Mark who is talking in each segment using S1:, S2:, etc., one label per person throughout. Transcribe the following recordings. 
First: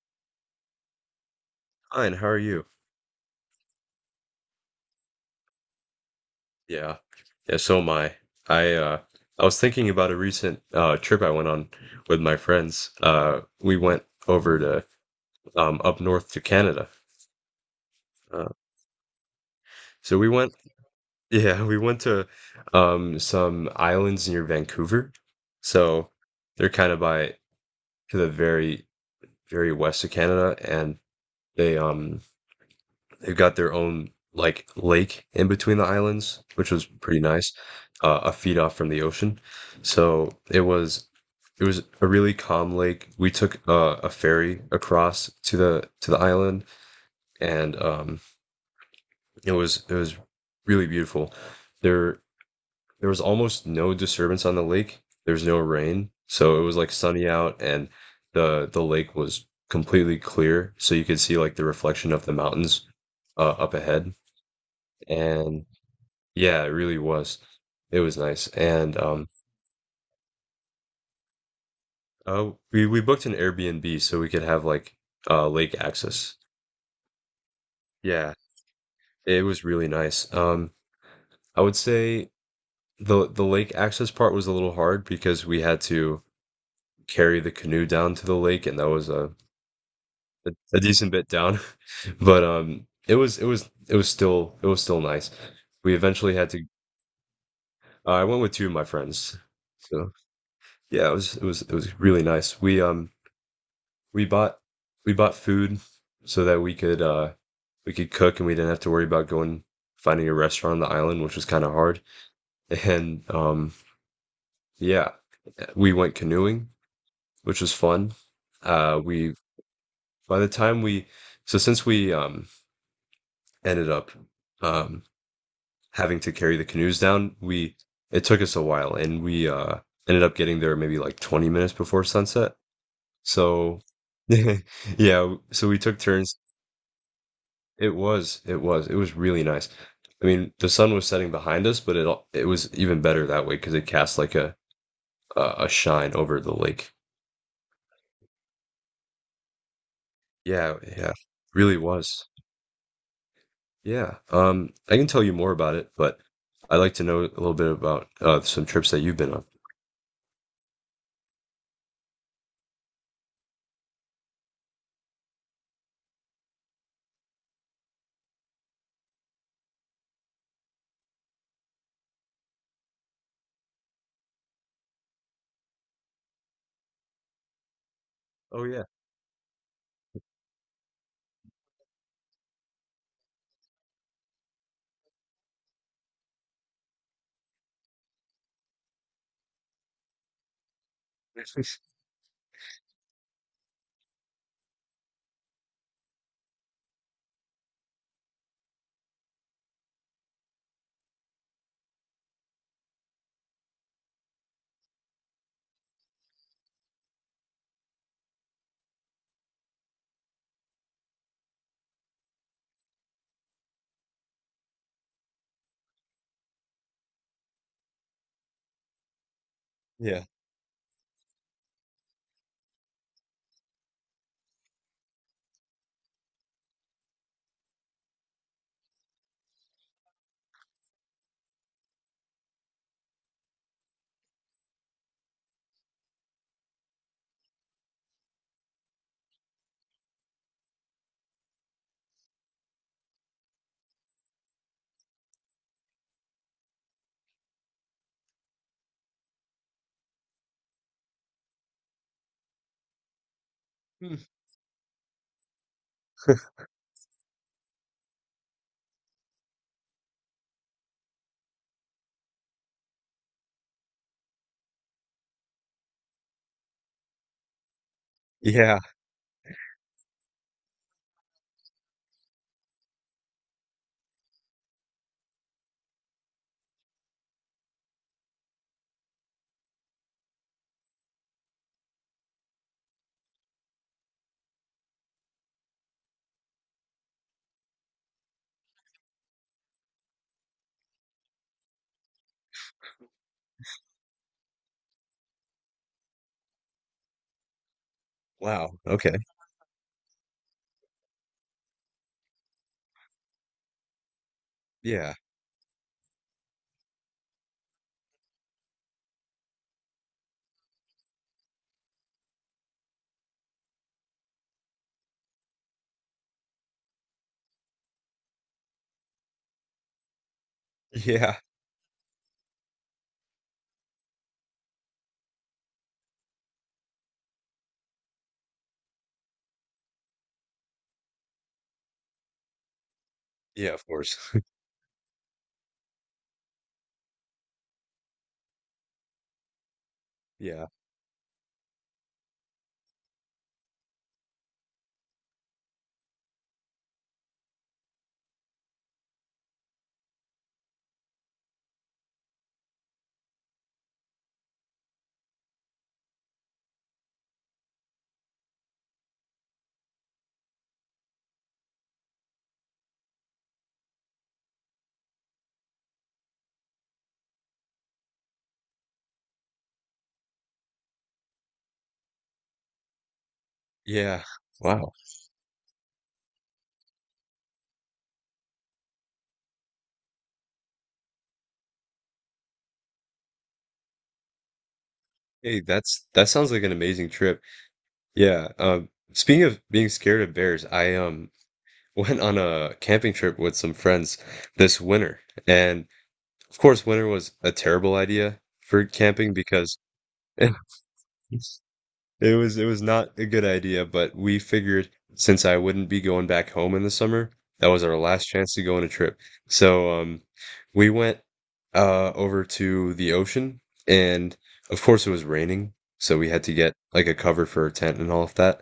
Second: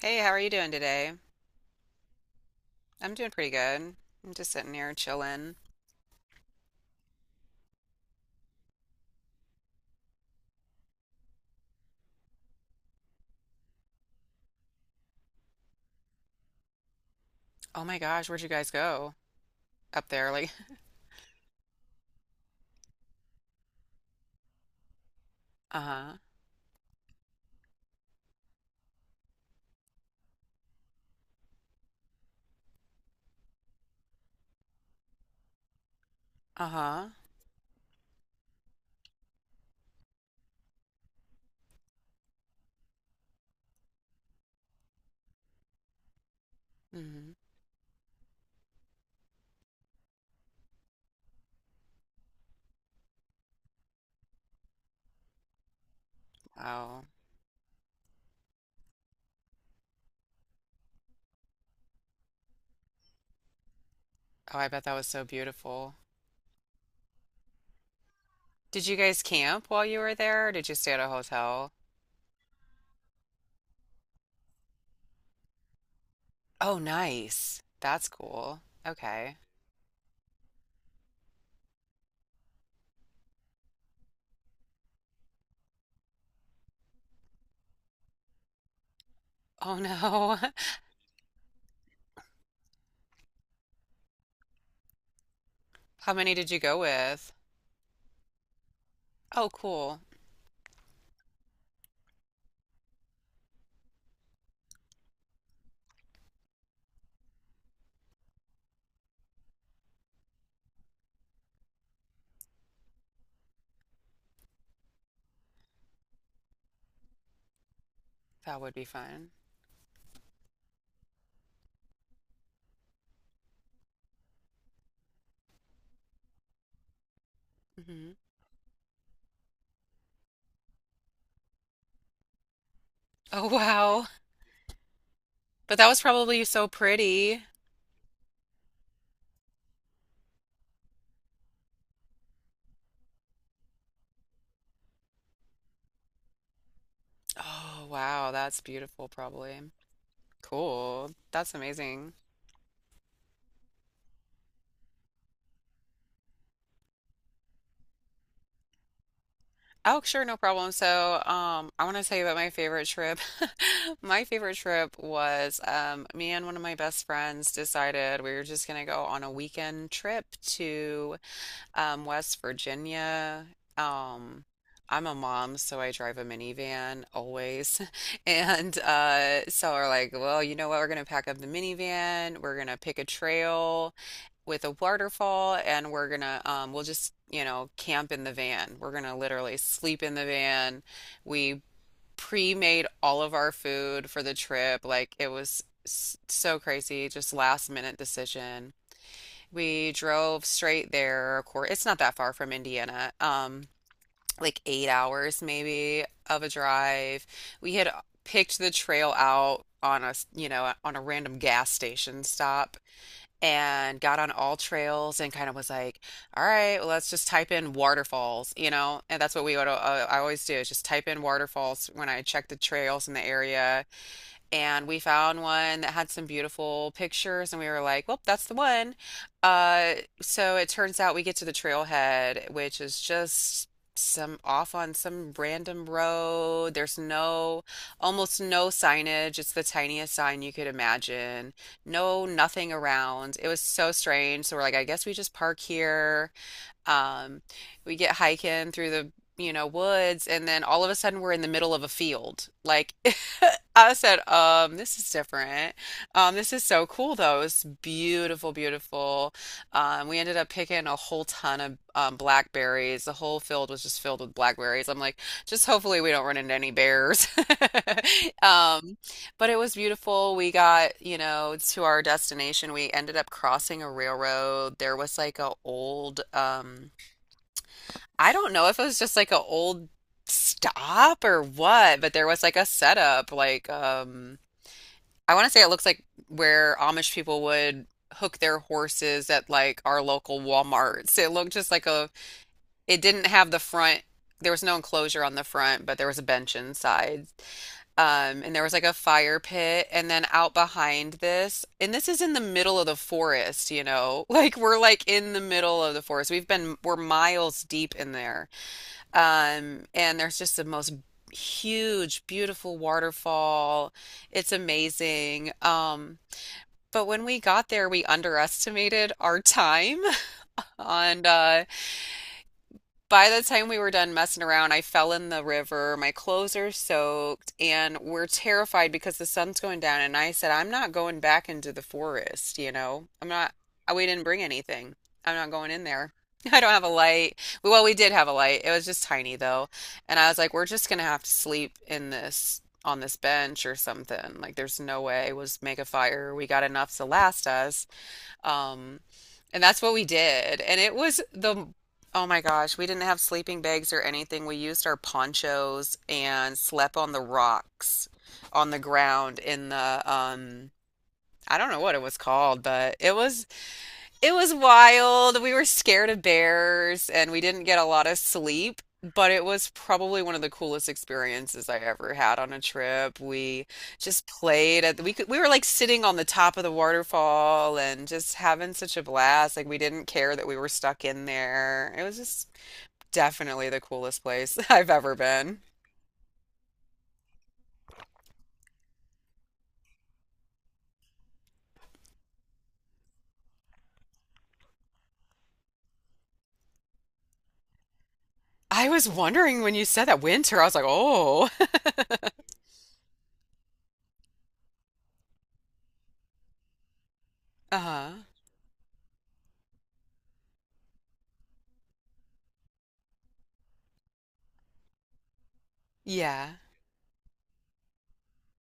S1: Hey, how are you doing today?
S2: Fine, how are you?
S1: I'm doing pretty good. I'm just sitting here chilling.
S2: Yeah. Yeah, so am I. I I was thinking about a recent trip I went on with my friends. We went over to up north to Canada.
S1: Oh my gosh, where'd you
S2: Uh
S1: guys go? Up
S2: so we
S1: there, like,
S2: went yeah, we went to some islands near Vancouver. So
S1: uh-huh,
S2: they're kind of by to the very west of Canada, and they um they've got their own like lake in between the islands, which was
S1: uh-huh.
S2: pretty nice, a feet off from the ocean. So it was a really calm lake. We took a ferry across to the island,
S1: hmm.
S2: and it was really beautiful. There there was almost no disturbance on the lake. There was no rain, so it was like
S1: Wow.
S2: sunny out, and the lake was completely clear, so you could see like the reflection of the mountains up ahead.
S1: Oh, I bet that was so
S2: And
S1: beautiful.
S2: Yeah, it really was. It was nice.
S1: Did you
S2: And
S1: guys camp while you were there, or did you stay at a hotel?
S2: we booked an Airbnb so we could have like lake access.
S1: Oh, nice. That's
S2: Yeah,
S1: cool. Okay.
S2: it was really nice. I would say the lake access part was a little hard because we had to carry the canoe down to the lake, and that was a
S1: Oh no.
S2: a, a decent bit down. But it was it was it was still nice. We
S1: How many
S2: eventually
S1: did
S2: had
S1: you
S2: to
S1: go with?
S2: I went with two of my friends.
S1: Oh, cool.
S2: So yeah, it was really nice. We bought we bought food so that we could cook, and we didn't have to worry about going finding a restaurant on the island, which was kind of hard. And yeah, we went canoeing, which was fun.
S1: That would be fun.
S2: We by the time we so since we ended up um Having to carry the canoes down, we,
S1: hmm.
S2: it took us a while, and we ended up getting there maybe like 20 minutes before sunset.
S1: Oh,
S2: So
S1: wow.
S2: yeah, so
S1: But
S2: we
S1: that
S2: took
S1: was
S2: turns.
S1: probably so pretty.
S2: It was, it was, it was really nice. I mean, the sun was setting behind us, but it was even better that way because it cast like a a shine over the lake.
S1: Oh, wow. That's beautiful, probably.
S2: Yeah,
S1: Cool.
S2: yeah,
S1: That's
S2: really
S1: amazing.
S2: was. Yeah. I can tell you more about it, but I'd like to know a little bit about some trips that you've been on.
S1: Oh, sure, no problem. So, I want to tell you about my favorite trip. My favorite trip was me and one of my best friends decided we were just going to go on a weekend trip to West Virginia. Um, I'm a mom, so I drive a minivan always.
S2: Oh
S1: And
S2: yeah,
S1: so we're like, well, you know what? We're going to pack up the minivan. We're going to pick a trail with a waterfall, and we're gonna we'll just, you know, camp in the van. We're gonna literally sleep in the van. We pre-made all of our food for the trip. Like it was so crazy, just last minute decision. We drove straight there. Of course, it's not that far from Indiana. Like 8 hours maybe of a drive. We had picked the trail out on you know, on a random gas station stop, and got on all trails and kind of was like, all right, well, let's just type in waterfalls, you know? And that's what we would, I
S2: yeah.
S1: always do is just type in waterfalls when I check the trails in the area, and we found one that had some beautiful pictures and we were like, well, that's the one. Uh, so it turns out we get to the trailhead, which is just some off on some random road. There's no, Almost no signage. It's the tiniest sign you could imagine. No, Nothing around. It was so strange. So we're like, I guess we just park here. Um, we get hiking through the, you know, woods, and then all of a sudden we're in the middle of a field. Like, I
S2: Hmm.
S1: said, this is different. This is so cool though. It's beautiful. We ended up picking a whole ton of blackberries. The whole field was just filled with blackberries. I'm like, just hopefully we don't run into any bears.
S2: Yeah.
S1: Um, but it was beautiful. We got, you know, to our destination. We ended up crossing a railroad. There was like a old I don't know if it was just like an old stop or what, but there was like a setup. Like, I want to say it looks like where Amish people would hook their horses at like our local Walmarts. It looked just like it didn't have the there was no enclosure on the front, but there was a bench inside. And there was
S2: Wow.
S1: like a
S2: Okay.
S1: fire pit. And then out behind this, and this is in the middle of the forest, you know, like we're like
S2: Yeah.
S1: in the middle of the forest. We're miles deep in there. And there's just the most huge, beautiful waterfall. It's amazing. But when we got there, we underestimated our time on
S2: Yeah.
S1: by the time we were done messing around, I fell in the river. My clothes are soaked, and we're terrified because the sun's going down. And I said, I'm not going back into the forest, you know? I'm not,
S2: Yeah. Of
S1: I- We
S2: course.
S1: didn't bring anything. I'm not going in there. I don't have a light. Well, we did have a light. It was just tiny, though. And I was like, we're
S2: Yeah.
S1: just gonna have to sleep in on this bench or something. Like, there's no way. We'll just make a fire. We got enough to last us. Um, and that's what we did. And it was oh my gosh, we didn't have sleeping bags or anything. We used our ponchos and slept on the rocks on the ground in the, I don't know what it was called, but it was wild. We were scared of bears and we didn't get a lot of sleep, but it was probably one of the coolest experiences I ever had on a trip. We
S2: Yeah.
S1: just played
S2: Wow.
S1: at we could, we were like sitting on the top of the waterfall and just having such a blast. Like we didn't care that we were stuck in there. It was just definitely the coolest place I've ever been.
S2: Hey, that sounds like an amazing trip. Yeah. Speaking of being scared of bears, I went on a camping trip with some friends this winter. And of course, winter was a terrible idea for
S1: I was
S2: camping
S1: wondering when
S2: because
S1: you said that
S2: it
S1: winter, I was like, "Oh."
S2: it was not a good idea, but we figured since I wouldn't be going back home in the summer, that was our
S1: Uh-huh.
S2: last chance to go on a trip. So we went over to the ocean, and of course it was raining, so we had
S1: Yeah.
S2: to get like a cover for a tent and all of that.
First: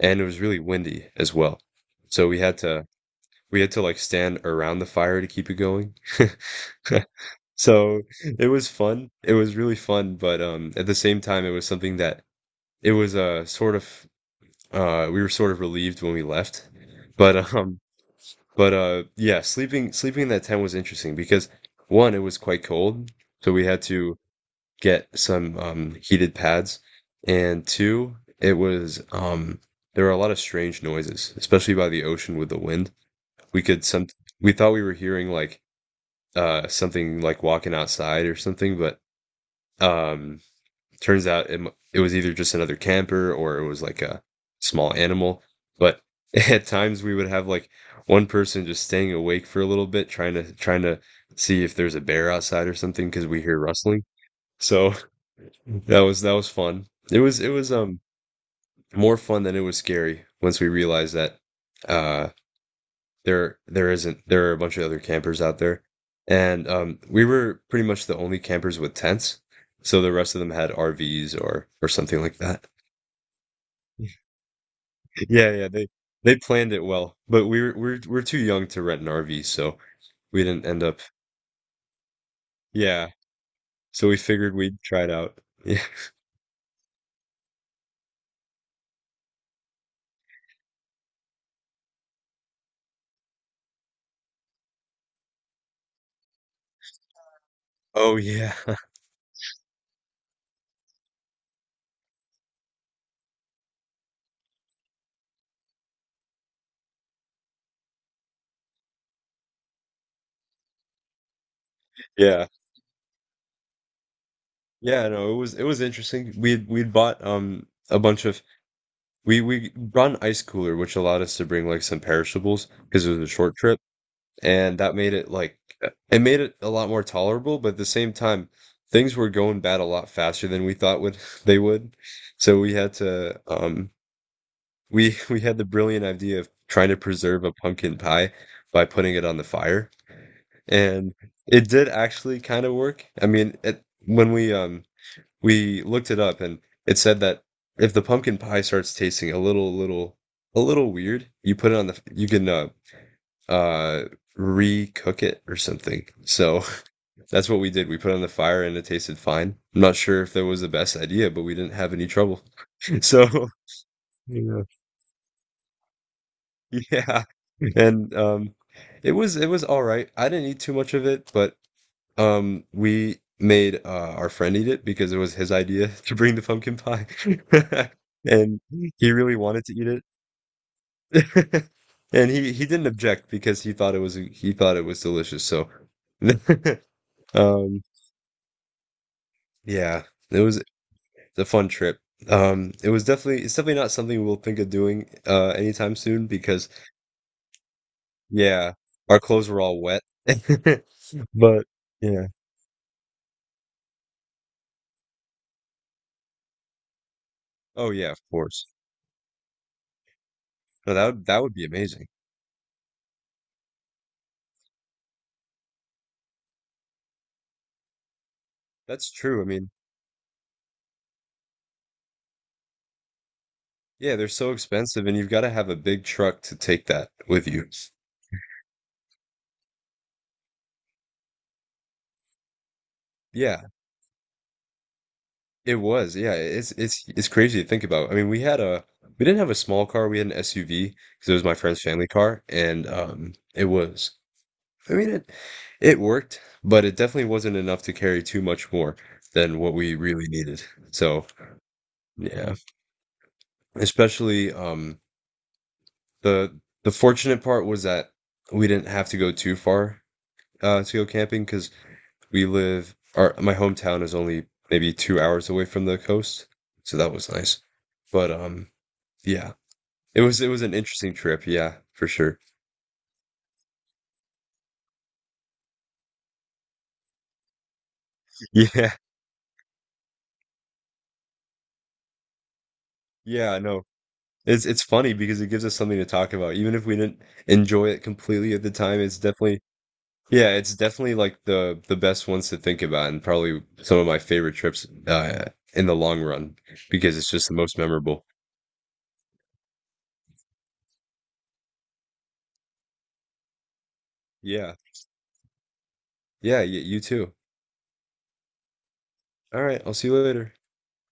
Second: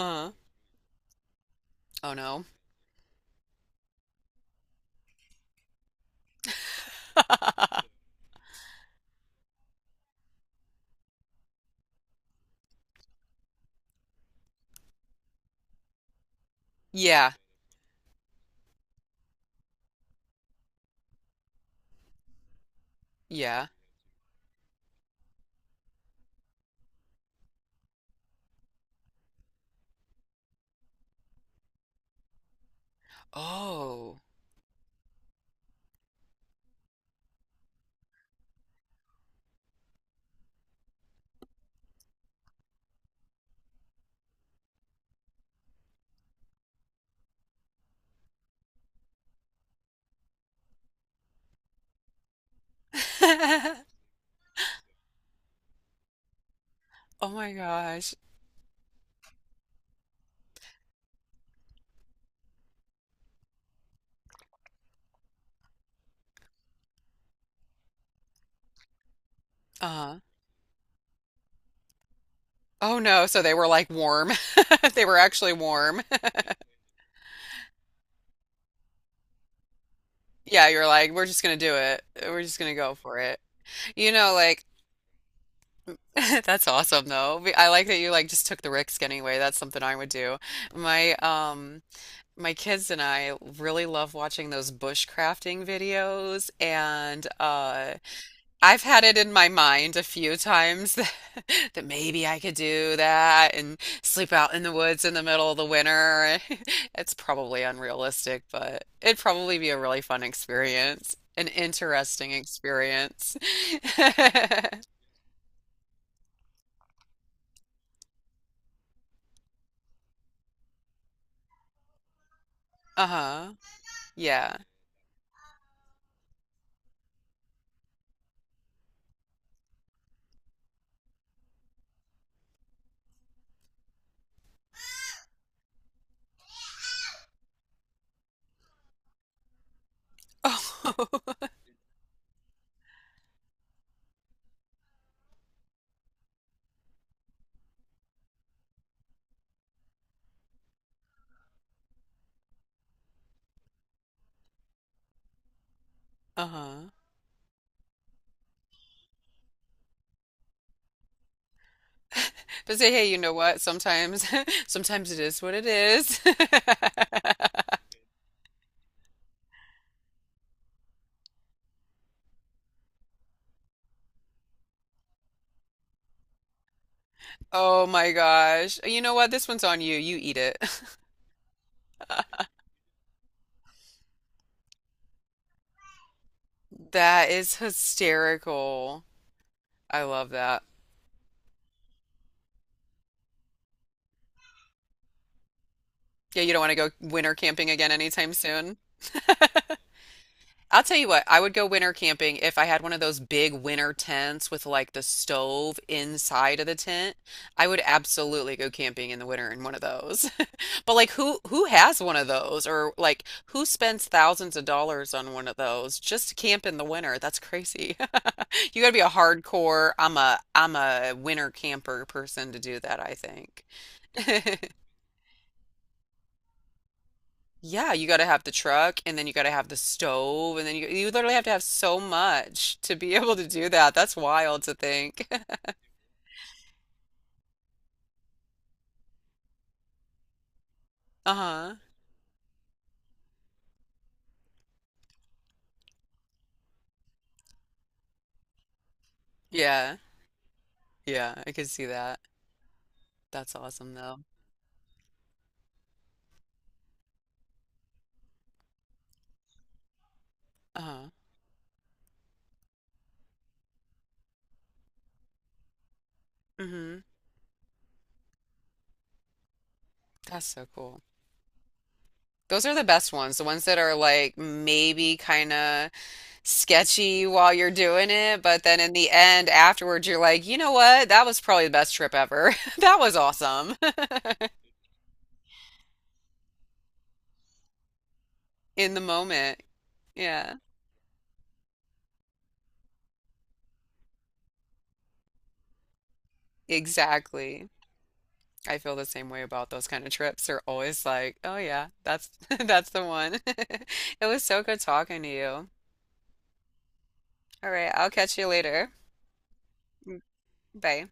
S2: And it was really windy as well.
S1: Oh
S2: So
S1: no.
S2: we had to like stand around the fire to keep it going. So it was fun. It was really fun, but at the same time it was something that it was sort of we were sort of relieved when we left.
S1: Yeah.
S2: But but yeah, sleeping in that tent was interesting because one, it was quite cold, so we
S1: Yeah.
S2: had to get some heated pads. And two, it was there were a lot of strange noises, especially by the ocean with the wind. We could some
S1: Oh.
S2: We thought we were hearing like something like walking outside or something, but um, turns out it was either just another camper or it was like a small animal. But at times we would have like one person just staying awake for a little bit, trying to see if there's a bear outside or something because we hear rustling. So that was fun. It
S1: Oh
S2: was it
S1: my
S2: was um
S1: gosh.
S2: more fun than it was scary once we realized that uh there there isn't there are a bunch of other campers out there, and we were pretty much the only campers with tents, so the
S1: Uh-huh.
S2: rest of them had RVs or something like that.
S1: Oh no, so they were like warm. They were actually
S2: Yeah, yeah,
S1: warm.
S2: they planned it well, but we were we're too young to rent an RV, so we didn't
S1: Yeah,
S2: end
S1: you're
S2: up.
S1: like, we're just gonna do it. We're just gonna go
S2: Yeah,
S1: for it.
S2: so
S1: You
S2: we
S1: know,
S2: figured
S1: like,
S2: we'd try it out. Yeah.
S1: that's awesome though. I like that you like just took the risk anyway. That's something I would do. My my kids and I really love watching those bushcrafting videos, and
S2: Oh yeah.
S1: I've had it in my mind a few times that maybe I could do that and sleep out in the woods in the middle of the winter. It's probably unrealistic, but it'd probably be a really fun experience, an interesting
S2: Yeah,
S1: experience.
S2: yeah, no, it was it was interesting. We'd bought a bunch of we brought an ice cooler, which allowed us to bring like some perishables because it was a
S1: Uh-huh.
S2: short trip,
S1: Yeah.
S2: and that made it like, it made it a lot more tolerable, but at the same time, things were going bad a lot faster than we thought would they would. So we had to we we had the brilliant idea of trying to preserve a pumpkin pie by putting it on the fire. And
S1: Oh,
S2: it did actually kind of work. I mean, it, when we looked it up, and it said that if the pumpkin pie starts tasting a little weird, you put it on the, you can uh recook it or something. So
S1: uh-huh.
S2: that's what we did. We put it on the fire, and it tasted fine. I'm not sure if that was the best idea, but we didn't have any trouble.
S1: But say, hey, you
S2: So
S1: know what? Sometimes,
S2: yeah,
S1: sometimes it is what it is.
S2: yeah. And it was all right. I didn't eat too much of it, but we made our friend eat it because it was his idea to bring the pumpkin pie.
S1: Oh my
S2: And
S1: gosh. You
S2: he
S1: know what?
S2: really
S1: This one's
S2: wanted to
S1: on you.
S2: eat
S1: You eat it.
S2: it. And he didn't object because he thought it was delicious. So
S1: That is
S2: um,
S1: hysterical. I
S2: yeah,
S1: love
S2: it was
S1: that.
S2: a fun trip. It's definitely not something we'll think of doing anytime soon
S1: Yeah, you don't
S2: because
S1: want to go winter camping again anytime
S2: yeah,
S1: soon.
S2: our clothes were all wet.
S1: I'll tell you what, I would go
S2: But
S1: winter
S2: yeah.
S1: camping if I had one of those big winter tents with like the stove inside of the tent. I would
S2: Oh yeah, of
S1: absolutely
S2: course.
S1: go camping in the winter in one of those.
S2: No,
S1: But like who
S2: that would be
S1: who has
S2: amazing.
S1: one of those, or like who spends thousands of dollars on one of those just to camp in the winter? That's crazy. You got to be a
S2: That's true. I mean,
S1: hardcore, I'm a winter camper person to do that, I think.
S2: yeah, they're so expensive, and you've got to have a big truck to take that with you.
S1: Yeah, you got to have the truck and then you got to have the stove and then you literally have to have so much to be able to
S2: Yeah,
S1: do that. That's wild to think.
S2: it was. Yeah, it's crazy to think about. I mean, we didn't have a small car, we had an SUV because it was my
S1: Uh-huh.
S2: friend's family car, and it was, I mean, it worked, but it definitely wasn't enough to carry too much more than what we
S1: Yeah.
S2: really needed. So,
S1: Yeah, I could see that.
S2: yeah,
S1: That's awesome though.
S2: especially the the fortunate part was that we didn't have to go too far to
S1: Uh-huh.
S2: go camping because we live our my hometown is only maybe 2 hours away from the coast, so
S1: hmm.
S2: that was nice. But yeah,
S1: That's
S2: it was
S1: so
S2: an
S1: cool.
S2: interesting trip, yeah, for sure.
S1: Those are the best ones, the ones that are like maybe kind of sketchy while you're doing it, but then
S2: Yeah,
S1: in the end afterwards you're like, "You know what? That was probably the best trip ever. That was
S2: yeah, I
S1: awesome."
S2: know. It's funny because it gives us something to talk about. Even if we didn't enjoy it completely at the
S1: In the
S2: time, it's definitely,
S1: moment. Yeah.
S2: yeah, it's definitely like the best ones to think about, and probably some of my favorite trips in the long run because it's just the
S1: Exactly.
S2: most memorable.
S1: I feel the same way about those kind of trips. They're always like, oh yeah, that's that's the one. It was so
S2: Yeah.
S1: good talking to you.
S2: Yeah, y you too.
S1: All right, I'll catch you later.
S2: All right, I'll see you later.
S1: Bye.